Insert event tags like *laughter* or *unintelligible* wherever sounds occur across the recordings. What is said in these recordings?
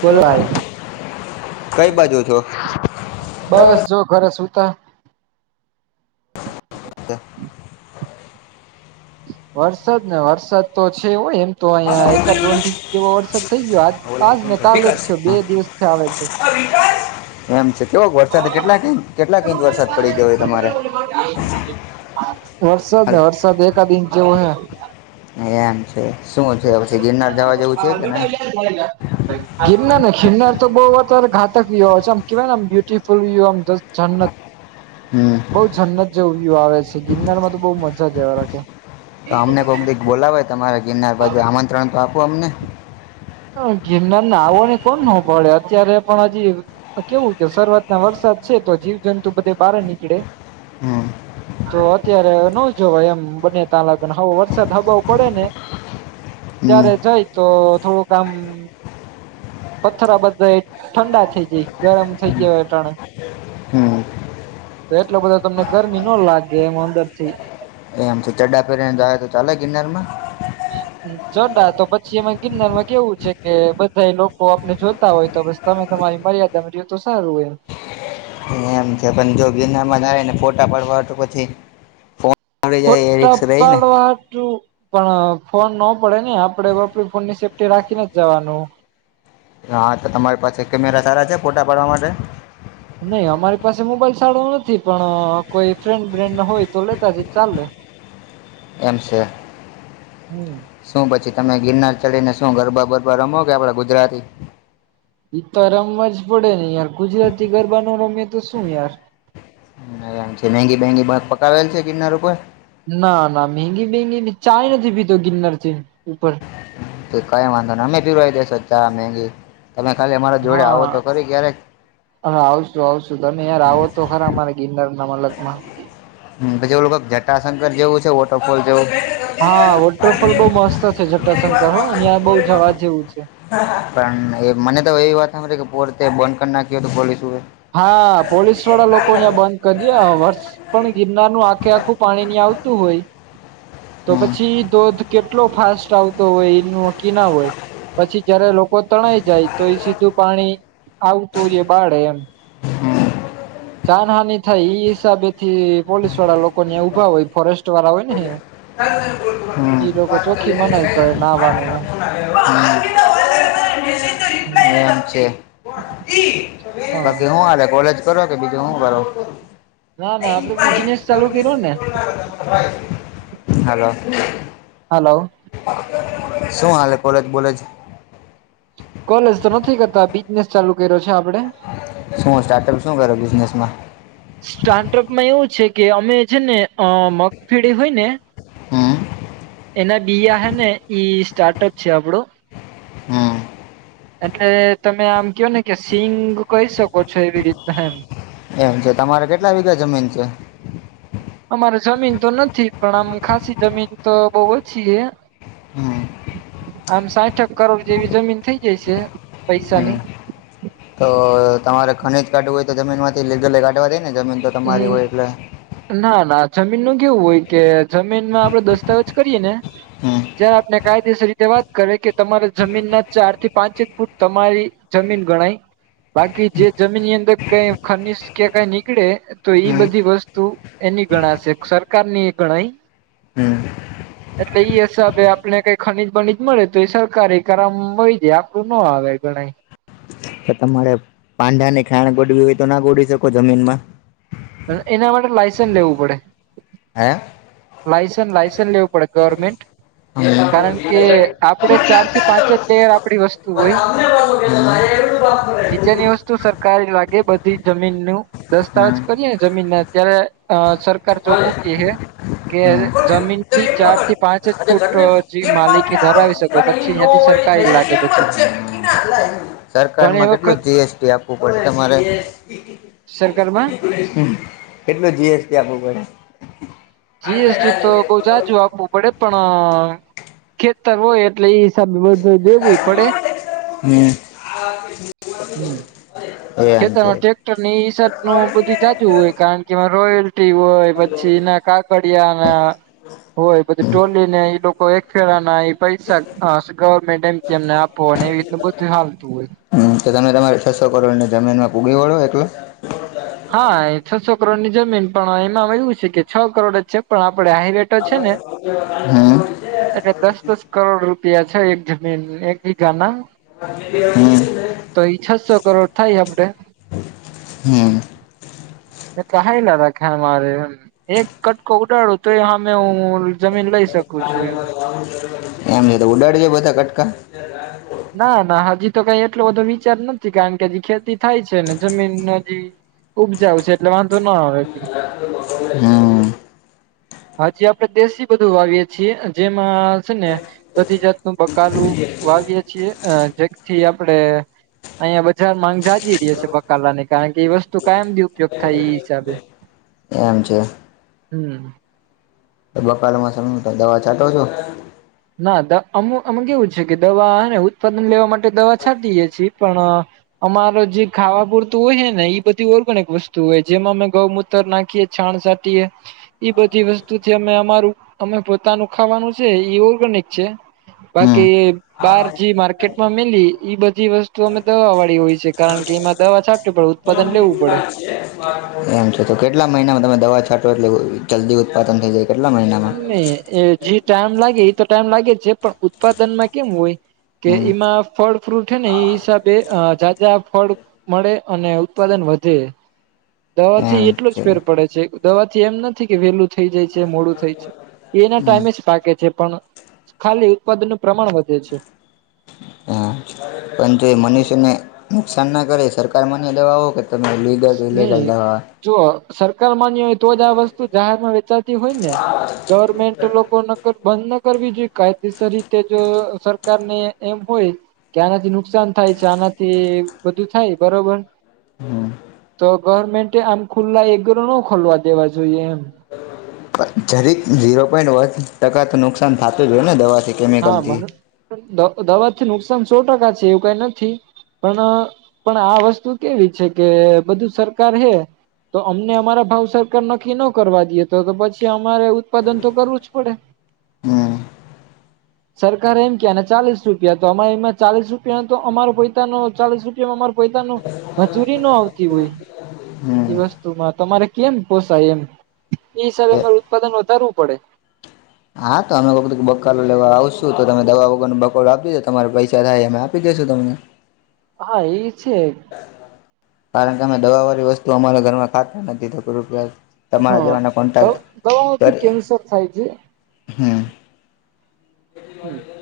બોલો કઈ બાજુ છો બસ જો ઘરે સુ તા *unintelligible* વરસાદ ને વરસાદ તો છેવય એમ. તો અહીંયા એકાદ દોઢ ઈંચ જેવો વરસાદ થઇ ગયો આજ ને કાલ જ વિકાસ થયો બે હા. દિવસથી આવે છે. આ વિકાસ એમ છે કેવો વરસાદ કેટલાક ઇંચ કેટલાક ઇંચ વરસાદ પડી ગયો તમારે? વરસાદ હાલ વરસાદ એકાદ‌ ઈંચ ‌જેવો‌ અહે. એમ છે શું છે પછી ગિરનાર જવા જેવું છે કે નહીં *unintelligible* ગિરનાર તો બહુ અતારે ઘાતક વ્યુ હોય છે આમ કેવાય ને આમ બ્યુટફુલ વ્યુમ જન્નત હમ બઉ જન્નત જેવું આવે છે ગિરનારમાં તો બઉ મજા જવા રાખ તો અમને કોઈકી બોલાવે તમારે ગિરનાર બાજુ આમંત્રણ તો આપો અમને. ગિરનાર ના આવવાને કોણ ન પળે અત્યારે પણ હજી કેવું કે શરૂઆત ના વર્ષ છે તો જીવ જંતુ બધે બહાર નીકળે હમ્મ. તો અત્યારે ન જોવા એમ બને ત લગને હવેો વરસાદ હબાવ પડે ને હમ ત્યારે જય તો થોડું કામ પથ્થરા બધા ઠંડા થઇ જાય ગરમ થઇ ગાય અટાણે. હમ તો એટલો બધો તમને ગરમી ન લાગે એમ અંદરથી. *unintelligible* પેરીને જાય તો ચાલે ગિનારમાં ચડા તો પછી એમાં ગિનારમાં કેવું છે કે બધા એ લોકો આપને જોતા હોય તો બસ તમે મર્યાદા મા આમ‌ રીએ તો સારું એમ. એમ છે પણ જો બનાને ફોટા પાડવા તો પછી આવડી જાય એ ફોટા રિક્સ રહી ને પળવા હટું પણ ફોન ન પડે ને આપડે આપડી‌ ફોનની સેફ્ટી રાખીને જ જવાનું. હા તો તમારી પાસે કેમેરા સારા છે ફોટા પાડવા માટે? નહી અમારી પાસે મોબાઈલ સારો નથી પણ કોઈ ફ્રેન્ડ બ્રેન્ડ હોય તો લેતા જ ચાલે. એમસે હમ સુુંબચિત તમે ગિરનાર ચડીને શું ગરબા બરબા રમો કે આપડા ગુજરાતી. ઈ તો રમવા જ પડે ને યાર ગુજરાતી ગરબા નો રમે તો શું યાર. મ છે મગી બેંગી ભાગ પકાવેલ છે ગિરનાર ઉપર? ના ના મેંગી મેંગી ચાય નથી પીતો ગિરનાર થી ઉપર કઈ વાંધો ને અમે પીવાય દેસો ચા ને મેગી. તમે ખાલી અમારા જોડે આવો હા તો ખરી ક્યારેક અને આવશું આવશું તમે યાર આવો તો ખરા મારે ગિરનાર. તમામલકમાં હ પછી એવું જટાશંકર જેવું છે વોટરફોલ જેવું! હા વોટરફોલ બહ મસ્ત છે જટાશંકર અ બહ ત્યાં જવા જેવું છે. પણ એ મને તો એવી વાત સાંભળે કે પોરતે બંધ કરી નાખી હો તો પોલીસ હા પોલીસ વાળા લોકો અહીયા બંધ કરી દે વર્ષ પણ આખે આખું પાણી ની આવતું હોય તો હમ પછી ધોધ કેટલો ફાસ્ટ આવતો હોય એ નકી ના હોય. પછી જયારે લોકો તણાઈ જાય તો એ સીધું પાણી આવતું હોય બાળે એમ. હમ જાનહાની થાય ઈ હિસાબે થી પોલીસ વાળા લોકો ઉભા હોય ફોરેસ્ટ વાળા હોય ને એમ ઈ લોકો ચોખ્ખી મનાઈ કરે નાહવાની હમ હમ એમ છે હા બાકી શું હલે કોલેજ કરો કે બીજું હું બરો? ના ના આપડે બિઝનેસ ચાલુ કર્યો ને હલો હલો શું હાલે કોલેજ બોલેજ બસ ચાલુ કર્યો છે આપડે શું સ્ટાર્ટઅપ શું કરે બિઝનેસમાં સ્ટાર્ટઅપમાં એવું છે કે અમે છે ને અ મગફેળી હોય ને હમ એના બીયા હે ને ઈ સ્ટાર્ટઅપ છે આપડો હમ એટલે તમે આમ કયો ને કે સિંગ કહી શકો છો એવી રીતના એમ એમ કે તમારે કેટલા વિઘા જમીન છે અમારે જમીન તો નથી પણ આમ ખાસી જમીન તો બઉ ઓછી હે હમ આમ સાઠેક કરોડ જેવી જમીન થઇ જાય છે હમ પૈસાની તો તમારે ખનીજ કાઢવું હોય તો જમીન માંથી લીગલી કાઢવા દે ને જમીન તો હમ તમારી હોય એટલે ના ના જમીન નું કેવું હોય કે જમીનમાં આપડે દસ્તાવેજ કરીએ ને હમ જ્યાં આપણે કાયદેસર રીતે વાત કરે કે તમારા જમીન ના ચાર થી પાંચે ફૂટ તમારી જમીન ગણાય બાકી જે જમીન ની અંદર કઈ ખનીજ કે કઈ નીકળે તો એઈ હમ બધી વસ્તુ એની ગણાશે સરકાર ની એ ગણાય હ *inaudible* એટલે એઈ હિસાબે આપણે કઈ ખનીજ બનીજ મળે તો એ સરકાર એ કરામ હોય જાય આપડું ના આવે. *unintelligible* તો તમારે પાંડાની ખાણ ગોડવી હોય તો ના ગોડી શકો જમીનમાં એના માટે લાયસન્સ લેવું પડે હ લાસન્ લાયસન્સ લેવું પડે ગવર્મેન્ટ હા હા કારણ કે આપડે ચાર થી પાંચ જ લેયર આપડી વસ્તુ હોય નીચેની વસ્તુ સરકારી લાગે બધી બધી જમીન નું દસ્તાવેજ કરીએ જમીન ના અત્યારે સરકાર ચોખ્ખું કે હે કે જમીન થી ચાર થી પાંચ જ ફૂટ જે માલિકી ધરાવી શકો પછી અ્યાંથી સ્ટાર્ટ ઘણી સરકારમાં વખત કેટલું જીએસટી આપવું પડે તમારે સરકારમાં કેટલું જીએસટી આપવું પડે જીએસટી તો બઉ જાજુ આપવું પડે પણ ખેતર હોય એટલે બધું ય દેવું પડે હમ હમ એમ છે ખેતરમાં ટ્રેક્ટર ની હિસાબ નું બધું જાજુ હોય કારણ કેમાં રોયલ હોય પછી એના હમ કાગડિયા ના હોય પછી ટોલીને કોઈ એક ફેરા ના ઈ પૈસા ગવર્મેન્ટ એમ એમને આપો એવી રીત બધું હાલતું હોય તો તમે તમારી છસો કરોડની જમીનમાં પૂકી વળો એટલો હા ઈ છસો કરોડની જમીન પણ એમાં એવું છે કે છ કરોડ જ છે પણ આપડ આહી રેટો છે ને હમ એ દસ દસ કરોડ રૂપ ત્યાં છે એક જમીન એક વીઘા ના હમ તો એ છસો કરોડ થાય આપડે હમ તો કઈ લે રાખે અમારે એક કટકો ઉડાડું તો હામે હું જમીન લઈ શકું છું એમ એમ તો ઉડાડી દે બધા કટકા ના ના હજી તો કઈ એટલોું બધો વિચાર નથી કારણ કે હજી ખેતી થાય છે ને જમીન બધી ઉપજાવ છે એટલે વાંધો ન આવે હમ હાજી આપડણે દેશી બધું વાવીએ છીએ જેમાં છે ને બધી જાતનું બકાલું વાવીએે છીએ જેથી આપણેે અહીયાં બજાર માંગ જાજી રહી છે બકાલા ની કારણ કે એ વસ્તુ કાયમથી ઉપયોગ થાય એ હિસાબે એમ છે હમ બકાાલમાં સમ તો દવા છાંટો છો ના અમુ અમ કેવું છે કે દવાને ઉત્પાદન લેવા માટે દવા છાટીએે છીએ પણ અમારો જે ખાવા પૂરતું હોય છે ને એ બધી ઓર્ગેનિક વસ્તુ હોય જેમાં અમે ગૌમૂત્ર નાખીએ છાણ બધી વસ્તુથી અમે અમારું અમે પોતાનું ખાવાનું છે એ નીક છે હમ બાકી બાર જે માર્કેટમાં મેિલી એઈ બધી વસ્તુ અમે દવા વાળી હોય છે કારણ કે જેમાં દવા છાટ પડે ઉત્પાદન લેવું પડે એમ છે તો કેટલા મહિનામાં તમે દવા છાંટો એટલે જલ્દી ઉત્પાદન થઈ જાય કેટલા મહિનામાં ને એ જે ટાઈમ લાગે એ તો ટાઈમ લાગે જ છે પણ ઉત્પાદન માં કેમ હોય કે હમ એમાં ફળ ફ્રૂટ છે ને એ હિસાબે જાદા ફળ મળે અને ઉત્પાદન વધે દવા એમ થી એટલો છે જ ફેર પડે છે દવા થી એમ નથી કે વેલું થઈ જાય છે મોડું થઈાય એના હમ ટાઈમે જ પાકે છે પણ ખાલી ઉત્પાદન નું પ્રમાણ વધે છે હ પરંતુ એ મનુષ્યને નુકસાન ના કરે સરકાર મને લેવાવો કે તોમે લલીગઢ વિલે કા હો નહી હતા જો સરકાર માન્ય હોય તો જ આ વસ્તુ જાહેર માં વેચાતી હોય ને ગવર્મેન્ટ લોકો ની તો બંધ ના કરવી જોઈએ કાયદેસર રીતે જો સરકાર ને એમ હોય કે આનાથી નુકસાન થાય છે આનાથી બધું થાય બરોબર હમ તો ગવર્મેન્ટે આમ ખુલ્લા એ ઘરો ન ખોલવા દેવા જોઈએ એમ જરીક ઝીરો પોઈન ટકા તો નુકસાન થતું જોઈ ને દવા હા મને દવાથી નુકસાન સો ટકા છે એવું કઈ નથી પણ પણ આ વસ્તુ કેવી છે કે બધું સરકાર હે તો અમને અમારા ભાવ સરકાર નક્કી ન કરવા દેએ તો તો પછી અમારે ઉત્પાદન તો કરવું જ પડે હા સરકારે એમ કયા ને ચાલીસ રૂપિયા તો અમા એમાં ચાલીસ રૂપિયા તો અમારો પૈતા ન ચાલીસ રૂપિયા પતા ન મજૂરી ન આવતી હોય હમ એ વસ્તુમાં તમારે કેમ પોસાય એમ એ સર અરે ઉત્પાદન વધારવું પડે હા તો અમે કો બકોરો લેવા આવશુ તો તમે દવા વગરો બકોડ આપ દેજો તમારે પૈસા થાય અમે આપી દેશ તને હા એ છે કારણ કે અમે દવાવાળી વસ્તુ અમારા ઘરમાં ખાતા નથી તો ક રપસ હા દવા થી કેન્સર થાય છે હા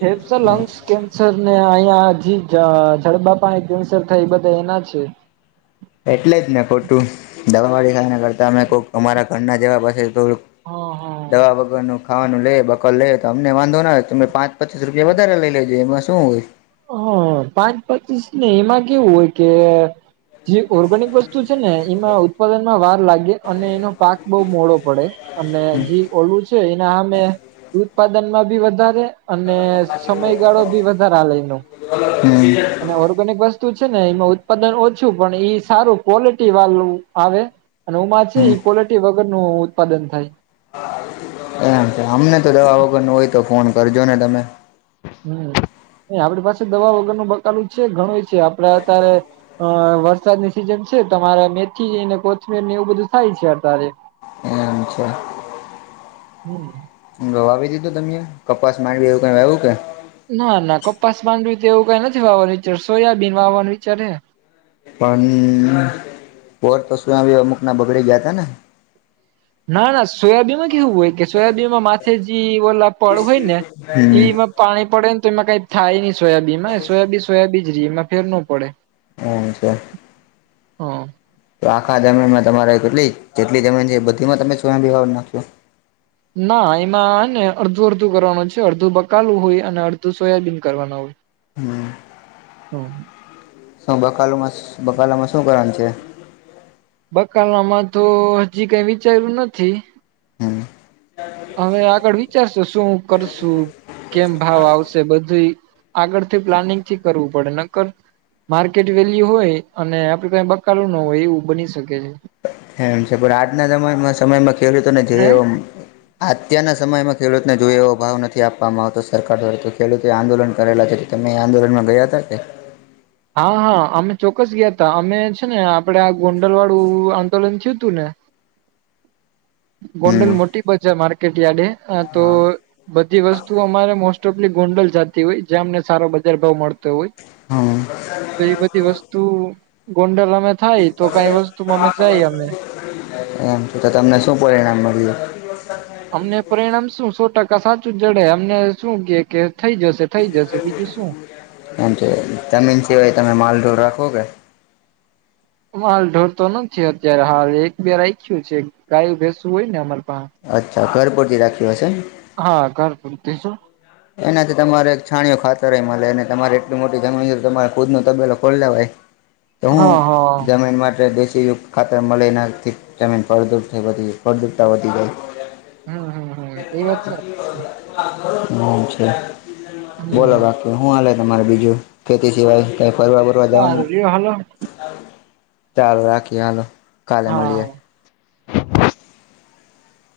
જે તો લંગ્સ કેન્સર અહિયાં જડબાપ કેન્સર થાય એ બધા એના છે એટલે જ ને ખોટું દવા વાળી ખા કરતા અમે કોઈક અમારા ઘરના જવા પાસે થોડુંક હા હા. દવા બગવાનું ખાવાનું લે બકર લે તો અમને વાંધો ના હોય તમે પાંચ પચીસ રૂપિયા વધારે લઈ લેજે એમાં શું હોય હા પાંચ પચીસ ને એમાં કેવું હોય કે જે ઓર્ગેનિક વસ્તુ છે ને એમાં ઉત્પાદનમાં વાર લાગે અને એનો પાક બહુ મોડો પડે અને જે ઓળું છે એના અમે ઉત્પાદનમાં બી વધારે અને સમયગાળો બી વધારે લે ન હ અને ઓર્ગેનિક બસ છે ને એમાં ઉત્પાદન ઓછું, પણ ઈ સારું ક્વોલિટી વાળું આવે. અને ઓમાં છે, હમ ઈ કોલટી વગર નું ઉત્પાદન થાય. *inaudible* અમને તો દવા વગર નો હોય, તો ફોન કરજો ને તમે. હમ. આપણી પાસે દવા વગરનું બકાલું છે, ઘણું છે. આપડે અત્યારે અ વરસાદની સિઝન છે. તમારે મેથી ને કોથમીર ને એવું બધું થાય છે અતારે. એમ છે. હમ. રવાવી દીધું તમે કપાસ માંડવી એવું કાઇ વાયવુ કે? ના ના કપાસ માંડવી કે એવું કાઈ નથી વાવવાનો વિચાર, સોયાબીન વાવવાનું વિચાર હે. પણ વર તો શું આવી અમુક ના બગડી ગયા તા ને ના-ના સોયાબીન માં કેવું હોય, કે સોયાબીન માં માથે જે ઓલા પળ હોય ને હમ એમાં પાણી પડે ને તો એમાં કઈ થાય નહ, સોયાબીન માં સોયાબીન સોયાબીજ રે એમાં ફેર નો પડે. અચ છેા હા. તો આખા જમીનમાં તમારે કેટલી જેટલી જમીન છે, એ બધીમાં તમે સોયાબીન વાવી નાખશો? ના એમાં ને અડધું-અડધું કરવાનું છે, અડધું બકાલું હોય અને અડધું સોયાબીન કરવાનું હોય. હમવવ હમ.. શું બકાાલુમાં શ બકાલામાં શું કરવાનું છે? બકાલામાં તો હજી કંઈ વિચાર્યું નથી. હમ હવે આગળ વિચારશું શું કરશું? કેમ ભાવ આવશે બધુંય, આગળથી પ્લાનિંગ થી કરવું પડે નકર માર્કેટ વેલ્યુ હોય અને આપડી પાહે બકાલુ ના હોય એવું બની શકે છે. એમ છે. પણ આજના જમાન મા સમયમાં ખેડૂતોને જે હે ઓ અત્યારના સમયમાં ખેડૂતને જો એવો ભાવ નથી આપવામાં આવતો સરકાર દ્વારા, તો ખેડૂતે આંદોલન કરેલા છે. અમે આંદોલન માં ગયા તા કે? હા-હા. અમે ચોક્કસ ગયા તા અમે છે, ને આપડે આ ગોંડલવાડું આંદોલન થયું તું ને *inaudible* ગોંડલ હમ મોટી પજા માર્કેટ યાર્ડ. આ તો હા બધી વસ્તુ અમારે મોસ્ટ પલી ગોંડલ જતી હોય, જ્યાં અમને સારો બજાર ભાવ મળતો હોય. હા. તો એ બધી વસ્તુ ગોંડલ અમે થાયતો કઈ વસ્તુમાં અમે જાય અમે. એમ. તો તમને શું પરિણામ મળ્યું? અમને પરિણામ શું સો ટકા સાચું જડે. અમને શું કે-કે થઈ જશે, થઈ જશે, બીજું શું? એમ કે, જમીન સિવાય તમે માલઢોર રાખો કે? માલ ઢોરતો નથી અત્યારે હાલ એક બે રાખ્યું છે ગાયુ-ભેંસુ હોય ને અમારે. અચ્છા. ઘર પુરતી રાખી હશે. હા. ઘર પૂરતી જ હો. એનાથી તમારે એક છાણયો ખાતરેય મળે અને તમારે એટલી મોટી જમીન તમારે ખુદ નો તબેલો ખોલ લેવાય. તો, હું હા હા જમીન માટે ખાતર મળે એનાથી જમીન ફળદુરતા ફળદ્રુપતાવધી જાય. હ હમ હમ હમ એ વાત સાચી છે બોલો હમ રાખ હું હાલે તમારે બીજું? ખેતી સિવાય. ત ફરવા-બરવા જવાનું? સારું રહ્યો હાલો ચાલ રાખીએ. હાલો, કાલે હા મળીએ.